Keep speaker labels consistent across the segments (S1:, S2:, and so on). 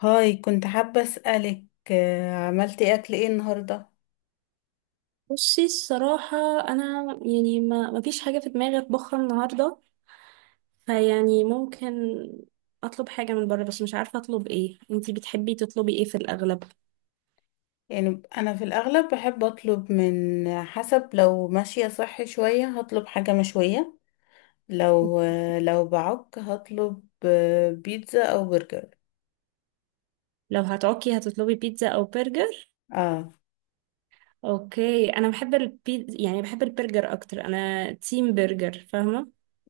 S1: هاي كنت حابة أسألك عملتي أكل إيه النهاردة؟
S2: بصي، الصراحة أنا يعني ما فيش حاجة في دماغي أطبخها النهاردة. فيعني ممكن أطلب حاجة من بره، بس مش عارفة أطلب إيه. أنتي بتحبي تطلبي إيه في الأغلب؟
S1: يعني أنا في الأغلب بحب أطلب من حسب، لو ماشية صحي شوية هطلب حاجة مشوية، لو بعك هطلب بيتزا أو برجر.
S2: لو هتعكي هتطلبي بيتزا أو برجر؟
S1: اه
S2: أوكي، أنا بحب البيتزا، يعني بحب البرجر أكتر، أنا تيم برجر، فاهمة؟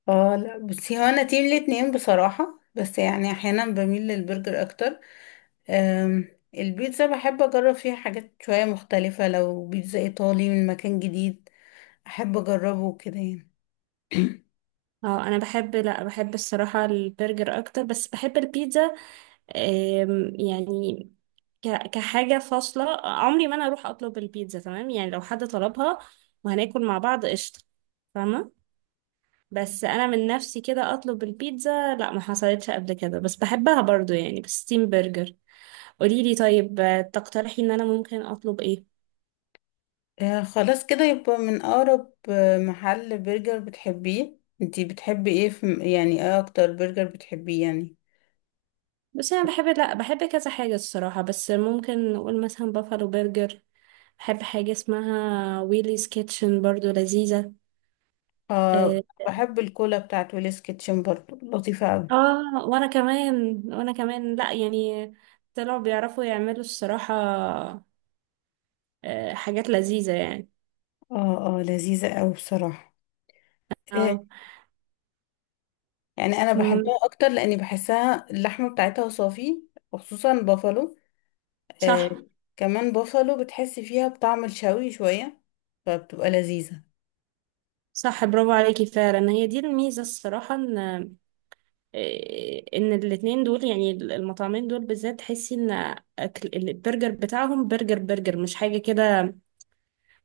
S1: اه لا، بس هو أنا تيم الاتنين بصراحة، بس يعني أحيانا بميل للبرجر أكتر. آم، البيتزا بحب أجرب فيها حاجات شوية مختلفة، لو بيتزا إيطالي من مكان جديد أحب أجربه كده يعني.
S2: اه، انا بحب لا بحب الصراحة البرجر اكتر، بس بحب البيتزا. يعني كحاجة فاصلة عمري ما أنا أروح أطلب البيتزا، تمام، يعني لو حد طلبها وهناكل مع بعض قشطة، فاهمة. بس أنا من نفسي كده أطلب البيتزا، لا، ما حصلتش قبل كده، بس بحبها برضو، يعني بالستيم برجر. قوليلي طيب، تقترحي إن أنا ممكن أطلب إيه؟
S1: خلاص كده يبقى من أقرب محل برجر بتحبيه. انتي بتحبي ايه في؟ يعني ايه أكتر برجر بتحبيه يعني؟
S2: بس أنا بحب لا بحب كذا حاجة الصراحة، بس ممكن نقول مثلا بافالو برجر. بحب حاجة اسمها ويليز كيتشن، برضو لذيذة.
S1: اه،
S2: آه،
S1: بحب الكولا بتاعت ويلز كيتشن برضو لطيفة أوي.
S2: اه، وانا كمان لا يعني طلعوا بيعرفوا يعملوا الصراحة، حاجات لذيذة يعني.
S1: اه اه لذيذة أوي بصراحة. آه،
S2: اه.
S1: يعني أنا
S2: مم،
S1: بحبها أكتر لأني بحسها اللحمة بتاعتها صافي، وخصوصا بافالو. آه،
S2: صح.
S1: كمان بافالو بتحسي فيها بطعم الشوي شوية، فبتبقى لذيذة.
S2: صح، برافو عليكي فعلا. هي دي الميزة الصراحة، ان الاتنين دول، يعني المطعمين دول بالذات، تحسي ان أكل البرجر بتاعهم برجر برجر، مش حاجة كده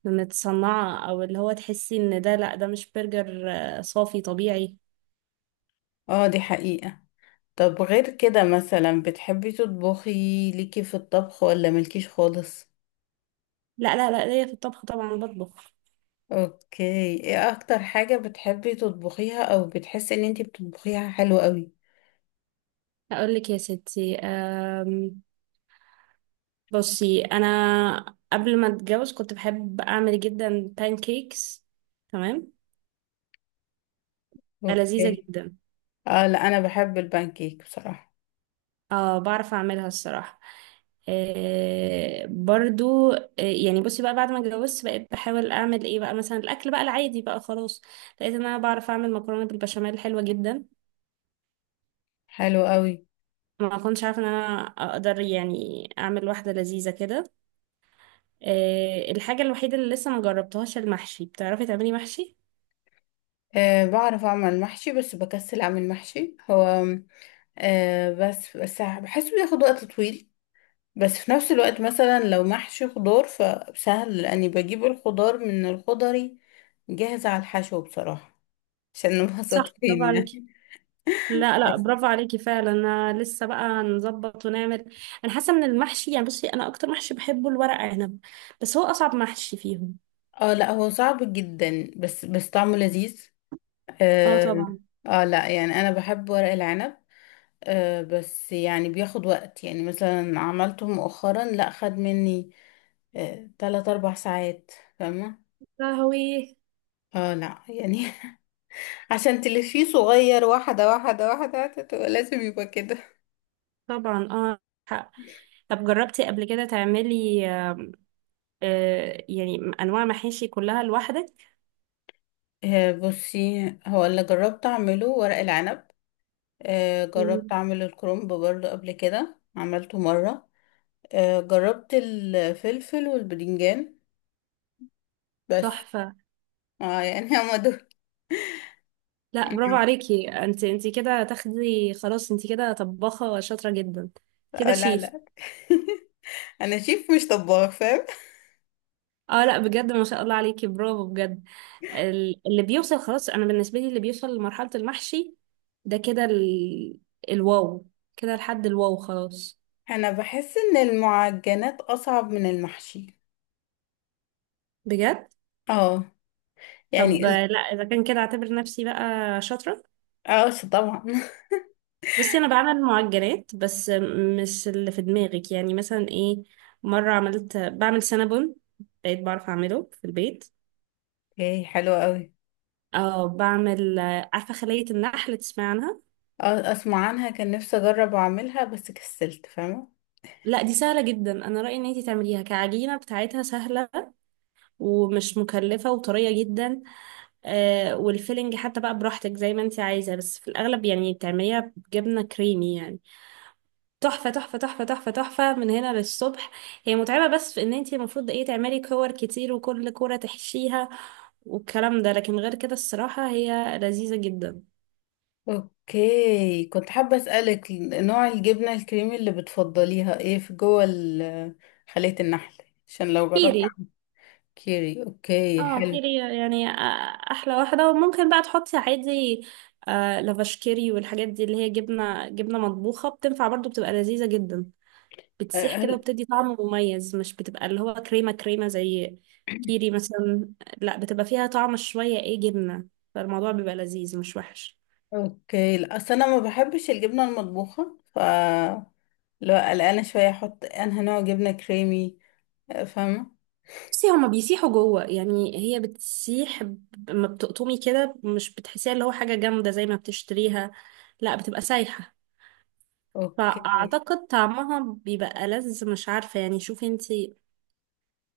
S2: متصنعة، او اللي هو تحسي ان ده، لا ده مش برجر، صافي طبيعي.
S1: اه دي حقيقة. طب غير كده مثلا بتحبي تطبخي؟ ليكي في الطبخ ولا ملكيش خالص؟
S2: لا لا لا، ليا في الطبخ طبعا، بطبخ.
S1: اوكي. ايه اكتر حاجة بتحبي تطبخيها او بتحسي ان انتي بتطبخيها حلو قوي؟
S2: اقول لك يا ستي، بصي انا قبل ما اتجوز كنت بحب اعمل جدا كيكس، تمام، لذيذه
S1: اوكي.
S2: جدا.
S1: اه لا، انا بحب البانكيك بصراحة.
S2: اه بعرف اعملها الصراحه، برضو يعني. بصي بقى، بعد ما اتجوزت بقيت بحاول اعمل ايه بقى، مثلا الاكل بقى العادي بقى خلاص، لقيت ان انا بعرف اعمل مكرونه بالبشاميل حلوه جدا.
S1: حلو قوي.
S2: ما كنتش عارفه ان انا اقدر يعني اعمل واحده لذيذه كده. الحاجه الوحيده اللي لسه ما جربتهاش المحشي، بتعرفي تعملي محشي؟
S1: أه، بعرف اعمل محشي بس بكسل اعمل محشي. هو بس بحسه بياخد وقت طويل، بس في نفس الوقت مثلا لو محشي خضار فسهل لاني بجيب الخضار من الخضري جاهز على الحشو بصراحة، عشان نبقى
S2: صح، برافو
S1: صادقين
S2: عليكي.
S1: يعني.
S2: لا لا، برافو عليكي فعلا، انا لسه بقى نظبط ونعمل. انا حاسه ان المحشي، يعني بصي انا اكتر محشي بحبه الورق عنب، بس هو اصعب محشي فيهم.
S1: اه لا، هو صعب جدا بس طعمه لذيذ.
S2: اه
S1: اه،
S2: طبعا.
S1: لا يعني انا بحب ورق العنب. بس يعني بياخد وقت، يعني مثلا عملته مؤخرا لا، خد مني تلات اربع ساعات. فاهمة؟
S2: قهوي.
S1: اه لا يعني، عشان تلفيه صغير، واحدة واحدة واحدة تبقى لازم يبقى كده.
S2: طبعا اه. حق. طب جربتي قبل كده تعملي يعني انواع محاشي كلها لوحدك؟
S1: بصي هو اللي جربت اعمله ورق العنب. جربت
S2: مم.
S1: اعمل الكرنب برضه، قبل كده عملته مرة. جربت الفلفل والبدنجان بس.
S2: تحفه.
S1: اه يعني هما دول.
S2: لا، برافو عليكي، انت كده تاخدي خلاص، انت كده طباخه شاطره جدا. كده
S1: آه لا
S2: شيف.
S1: لا. انا شيف مش طباخ، فاهم.
S2: اه لا بجد، ما شاء الله عليكي، برافو بجد. اللي بيوصل خلاص، انا بالنسبه لي اللي بيوصل لمرحله المحشي ده كده الواو، كده لحد الواو خلاص.
S1: انا بحس ان المعجنات اصعب من المحشي.
S2: بجد.
S1: اه. يعني.
S2: طب لا اذا كان كده اعتبر نفسي بقى شاطره.
S1: اه طبعا
S2: بس انا بعمل معجنات، بس مش اللي في دماغك، يعني مثلا ايه، مره بعمل سنابون، بقيت بعرف اعمله في البيت.
S1: اوكي حلوة قوي.
S2: اه بعمل، عارفه خليه النحل، تسمعي عنها.
S1: اه اسمع عنها، كان نفسي اجرب اعملها بس كسلت فاهمة.
S2: لا دي سهله جدا، انا رايي ان انتي تعمليها، كعجينه بتاعتها سهله ومش مكلفة وطرية جدا. والفيلنج حتى بقى براحتك زي ما انت عايزة، بس في الأغلب يعني بتعمليها بجبنة كريمي يعني. تحفة تحفة تحفة تحفة تحفة من هنا للصبح. هي متعبة بس في ان انت المفروض ايه تعملي كور كتير، وكل كورة تحشيها والكلام ده، لكن غير كده الصراحة هي لذيذة جدا.
S1: اوكي كنت حابة اسألك، نوع الجبنة الكريمي اللي بتفضليها ايه في جوه خلية النحل؟ عشان لو جربت.
S2: كيري.
S1: كيري. اوكي
S2: اه،
S1: حلو.
S2: كيري يعني، احلى واحدة. وممكن بقى تحطي عادي لافاش، كيري والحاجات دي اللي هي جبنة، مطبوخة، بتنفع برضو، بتبقى لذيذة جدا. بتسيح كده
S1: هل
S2: وبتدي طعم مميز، مش بتبقى اللي هو كريمة كريمة زي كيري مثلا، لا بتبقى فيها طعم شوية، ايه، جبنة، فالموضوع بيبقى لذيذ مش وحش.
S1: اوكي، لا اصل انا ما بحبش الجبنه المطبوخه، ف لا قلقانه شويه احط انها نوع جبنه كريمي. فاهمه.
S2: بصي هما بيسيحوا جوه، يعني هي بتسيح لما بتقطمي كده مش بتحسيها اللي هو حاجة جامدة زي ما بتشتريها، لا بتبقى سايحة.
S1: اوكي
S2: فأعتقد طعمها بيبقى ألذ، مش عارفة يعني، شوفي انتي،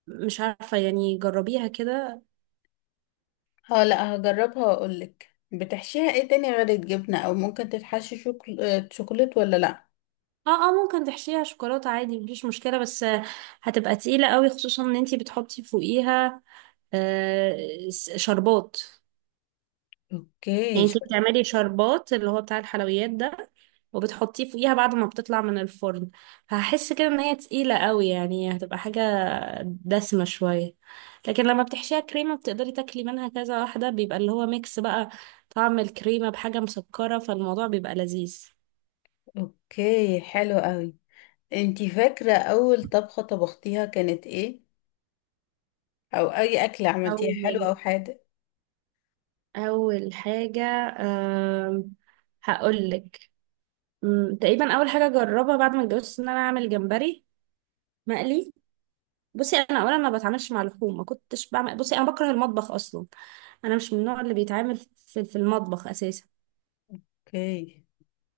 S2: مش عارفة يعني، جربيها كده.
S1: اه، لا هجربها واقول لك. بتحشيها ايه تاني غير الجبنه؟ او ممكن تتحشي شوكل... آه، شوكولات ولا لا؟
S2: اه اه، ممكن تحشيها شوكولاتة عادي، مفيش مشكلة، بس هتبقى تقيلة قوي، خصوصا ان انتي بتحطي فوقيها شربات.
S1: اوكي
S2: يعني انتي بتعملي شربات اللي هو بتاع الحلويات ده، وبتحطيه فوقيها بعد ما بتطلع من الفرن، فهحس كده ان هي تقيلة قوي، يعني هتبقى حاجة دسمة شوية. لكن لما بتحشيها كريمة بتقدري تاكلي منها كذا واحدة، بيبقى اللي هو ميكس بقى طعم الكريمة بحاجة مسكرة، فالموضوع بيبقى لذيذ.
S1: اوكي حلو قوي. انتي فاكره اول طبخه طبختيها كانت ايه؟ او اي اكله
S2: أول
S1: عملتيها حلو او حادق؟
S2: اول حاجه، أم... هقول لك. تقريبا اول حاجه جربها بعد ما اتجوزت ان انا اعمل جمبري مقلي. بصي انا اولا ما بتعاملش مع اللحوم، ما كنتش بعمل. بصي انا بكره المطبخ اصلا، انا مش من النوع اللي بيتعامل في المطبخ اساسا.
S1: اوكي.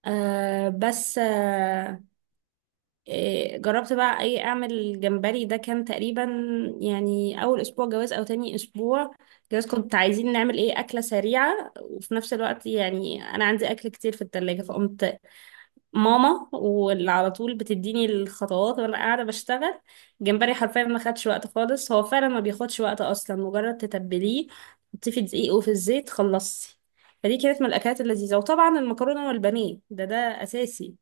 S2: أه بس أه إيه، جربت بقى اي اعمل جمبري. ده كان تقريبا يعني اول اسبوع جواز او تاني اسبوع جواز. كنت عايزين نعمل ايه اكله سريعه، وفي نفس الوقت يعني انا عندي اكل كتير في التلاجة، فقمت ماما واللي على طول بتديني الخطوات، وانا قاعده بشتغل. جمبري حرفيا ما خدش وقت خالص، هو فعلا ما بياخدش وقت اصلا، مجرد تتبليه تحطيه في دقيق وفي الزيت، خلصتي. فدي كانت من الاكلات اللذيذه، وطبعا المكرونه والبانيه ده اساسي.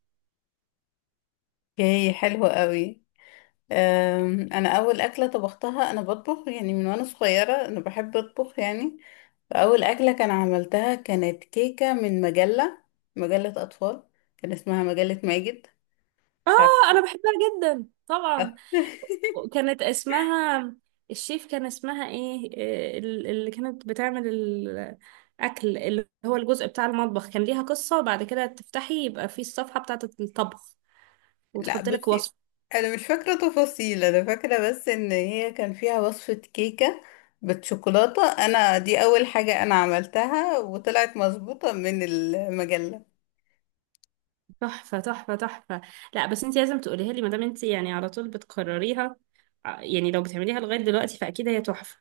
S1: اوكي حلو قوي. انا اول اكله طبختها، انا بطبخ يعني من وانا صغيره، انا بحب اطبخ يعني. فاول اكله كان عملتها كانت كيكه من مجله، مجله اطفال، كان اسمها مجله ماجد. مش عارفه.
S2: اه انا بحبها جدا طبعا. كانت اسمها الشيف، كان اسمها ايه؟ اللي كانت بتعمل الاكل، اللي هو الجزء بتاع المطبخ، كان ليها قصه، وبعد كده تفتحي يبقى في الصفحه بتاعه الطبخ
S1: لا
S2: وتحط لك
S1: بصي،
S2: وصفة.
S1: انا مش فاكره تفاصيل، انا فاكره بس ان هي كان فيها وصفه كيكه بالشوكولاته، انا دي اول حاجه انا عملتها وطلعت مظبوطه من المجله.
S2: تحفة تحفة تحفة. لا بس انت لازم تقوليها لي ما دام انت يعني على طول بتكرريها، يعني لو بتعمليها لغاية دلوقتي فأكيد هي تحفة.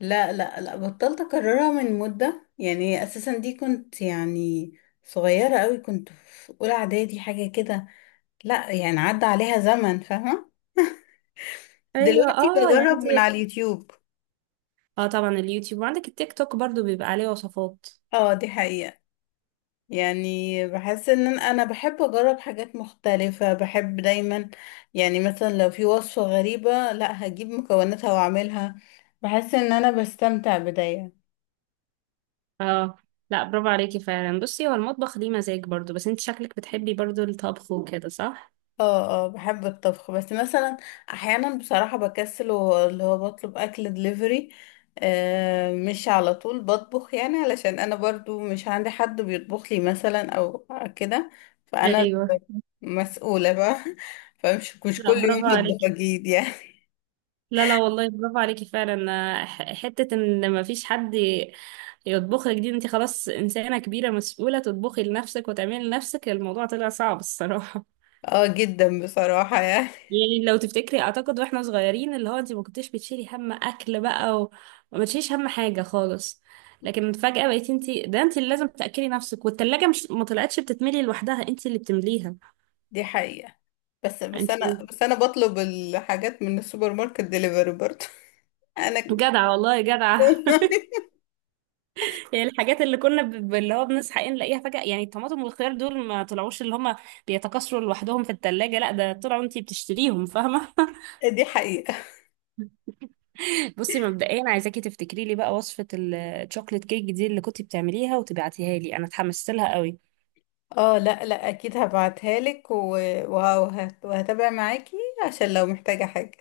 S1: لا لا لا، بطلت اكررها من مدة يعني، اساسا دي كنت يعني صغيرة قوي، كنت في اولى اعدادي حاجة كده. لا يعني عدى عليها زمن، فاهمة
S2: ايوه،
S1: دلوقتي
S2: اه، يعني
S1: بجرب
S2: انت.
S1: من على اليوتيوب.
S2: اه طبعا، اليوتيوب، وعندك التيك توك برضو بيبقى عليه وصفات.
S1: اه دي حقيقة. يعني بحس ان أنا بحب اجرب حاجات مختلفة، بحب دايما، يعني مثلا لو في وصفة غريبة لا هجيب مكوناتها واعملها. بحس ان انا بستمتع بداية.
S2: اه لا، برافو عليكي فعلا، بصي هو المطبخ ليه مزاج برضو، بس انت شكلك بتحبي برضو الطبخ وكده، صح؟
S1: اه اه، بحب الطبخ بس مثلا احيانا بصراحة بكسل واللي هو بطلب اكل دليفري. مش على طول بطبخ يعني، علشان انا برضو مش عندي حد بيطبخ لي مثلا او كده. فانا
S2: ايوه.
S1: اللي مسؤولة بقى فمش مش
S2: لا
S1: كل
S2: برافو
S1: يوم بطبخ
S2: عليكي.
S1: اكيد يعني.
S2: لا لا والله، برافو عليكي فعلا، حتة ان ما فيش حد يطبخ لك، دي انت خلاص انسانة كبيرة مسؤولة تطبخي لنفسك وتعملي لنفسك، الموضوع طلع صعب الصراحة.
S1: اه جدا بصراحة يعني.
S2: يعني لو تفتكري، اعتقد واحنا صغيرين اللي هو انت ما كنتيش بتشيلي هم اكل بقى وما تشيليش هم حاجة خالص، لكن فجأة بقيتي انت، ده انت اللي لازم تأكلي نفسك، والتلاجة مش، ما طلعتش بتتملي لوحدها، انت اللي بتمليها.
S1: دي حقيقة، بس بس
S2: انت
S1: انا بس انا بطلب الحاجات من السوبر ماركت دليفري برضو. انا
S2: جدعة والله، جدعة. الحاجات اللي كنا اللي هو بنصحى ايه نلاقيها فجأة، يعني الطماطم والخيار دول ما طلعوش اللي هما بيتكاثروا لوحدهم في التلاجة، لا ده طلعوا انتي بتشتريهم، فاهمة.
S1: دي حقيقة.
S2: بصي مبدئيا، عايزاكي تفتكري لي بقى وصفة الشوكليت كيك دي اللي كنتي بتعمليها وتبعتيها لي، انا اتحمست لها قوي.
S1: اه لا لا اكيد هبعتها لك وهتابع معاكي، عشان لو محتاجة حاجة.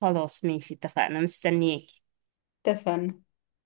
S2: خلاص ماشي، اتفقنا، مستنياكي.
S1: اتفقنا.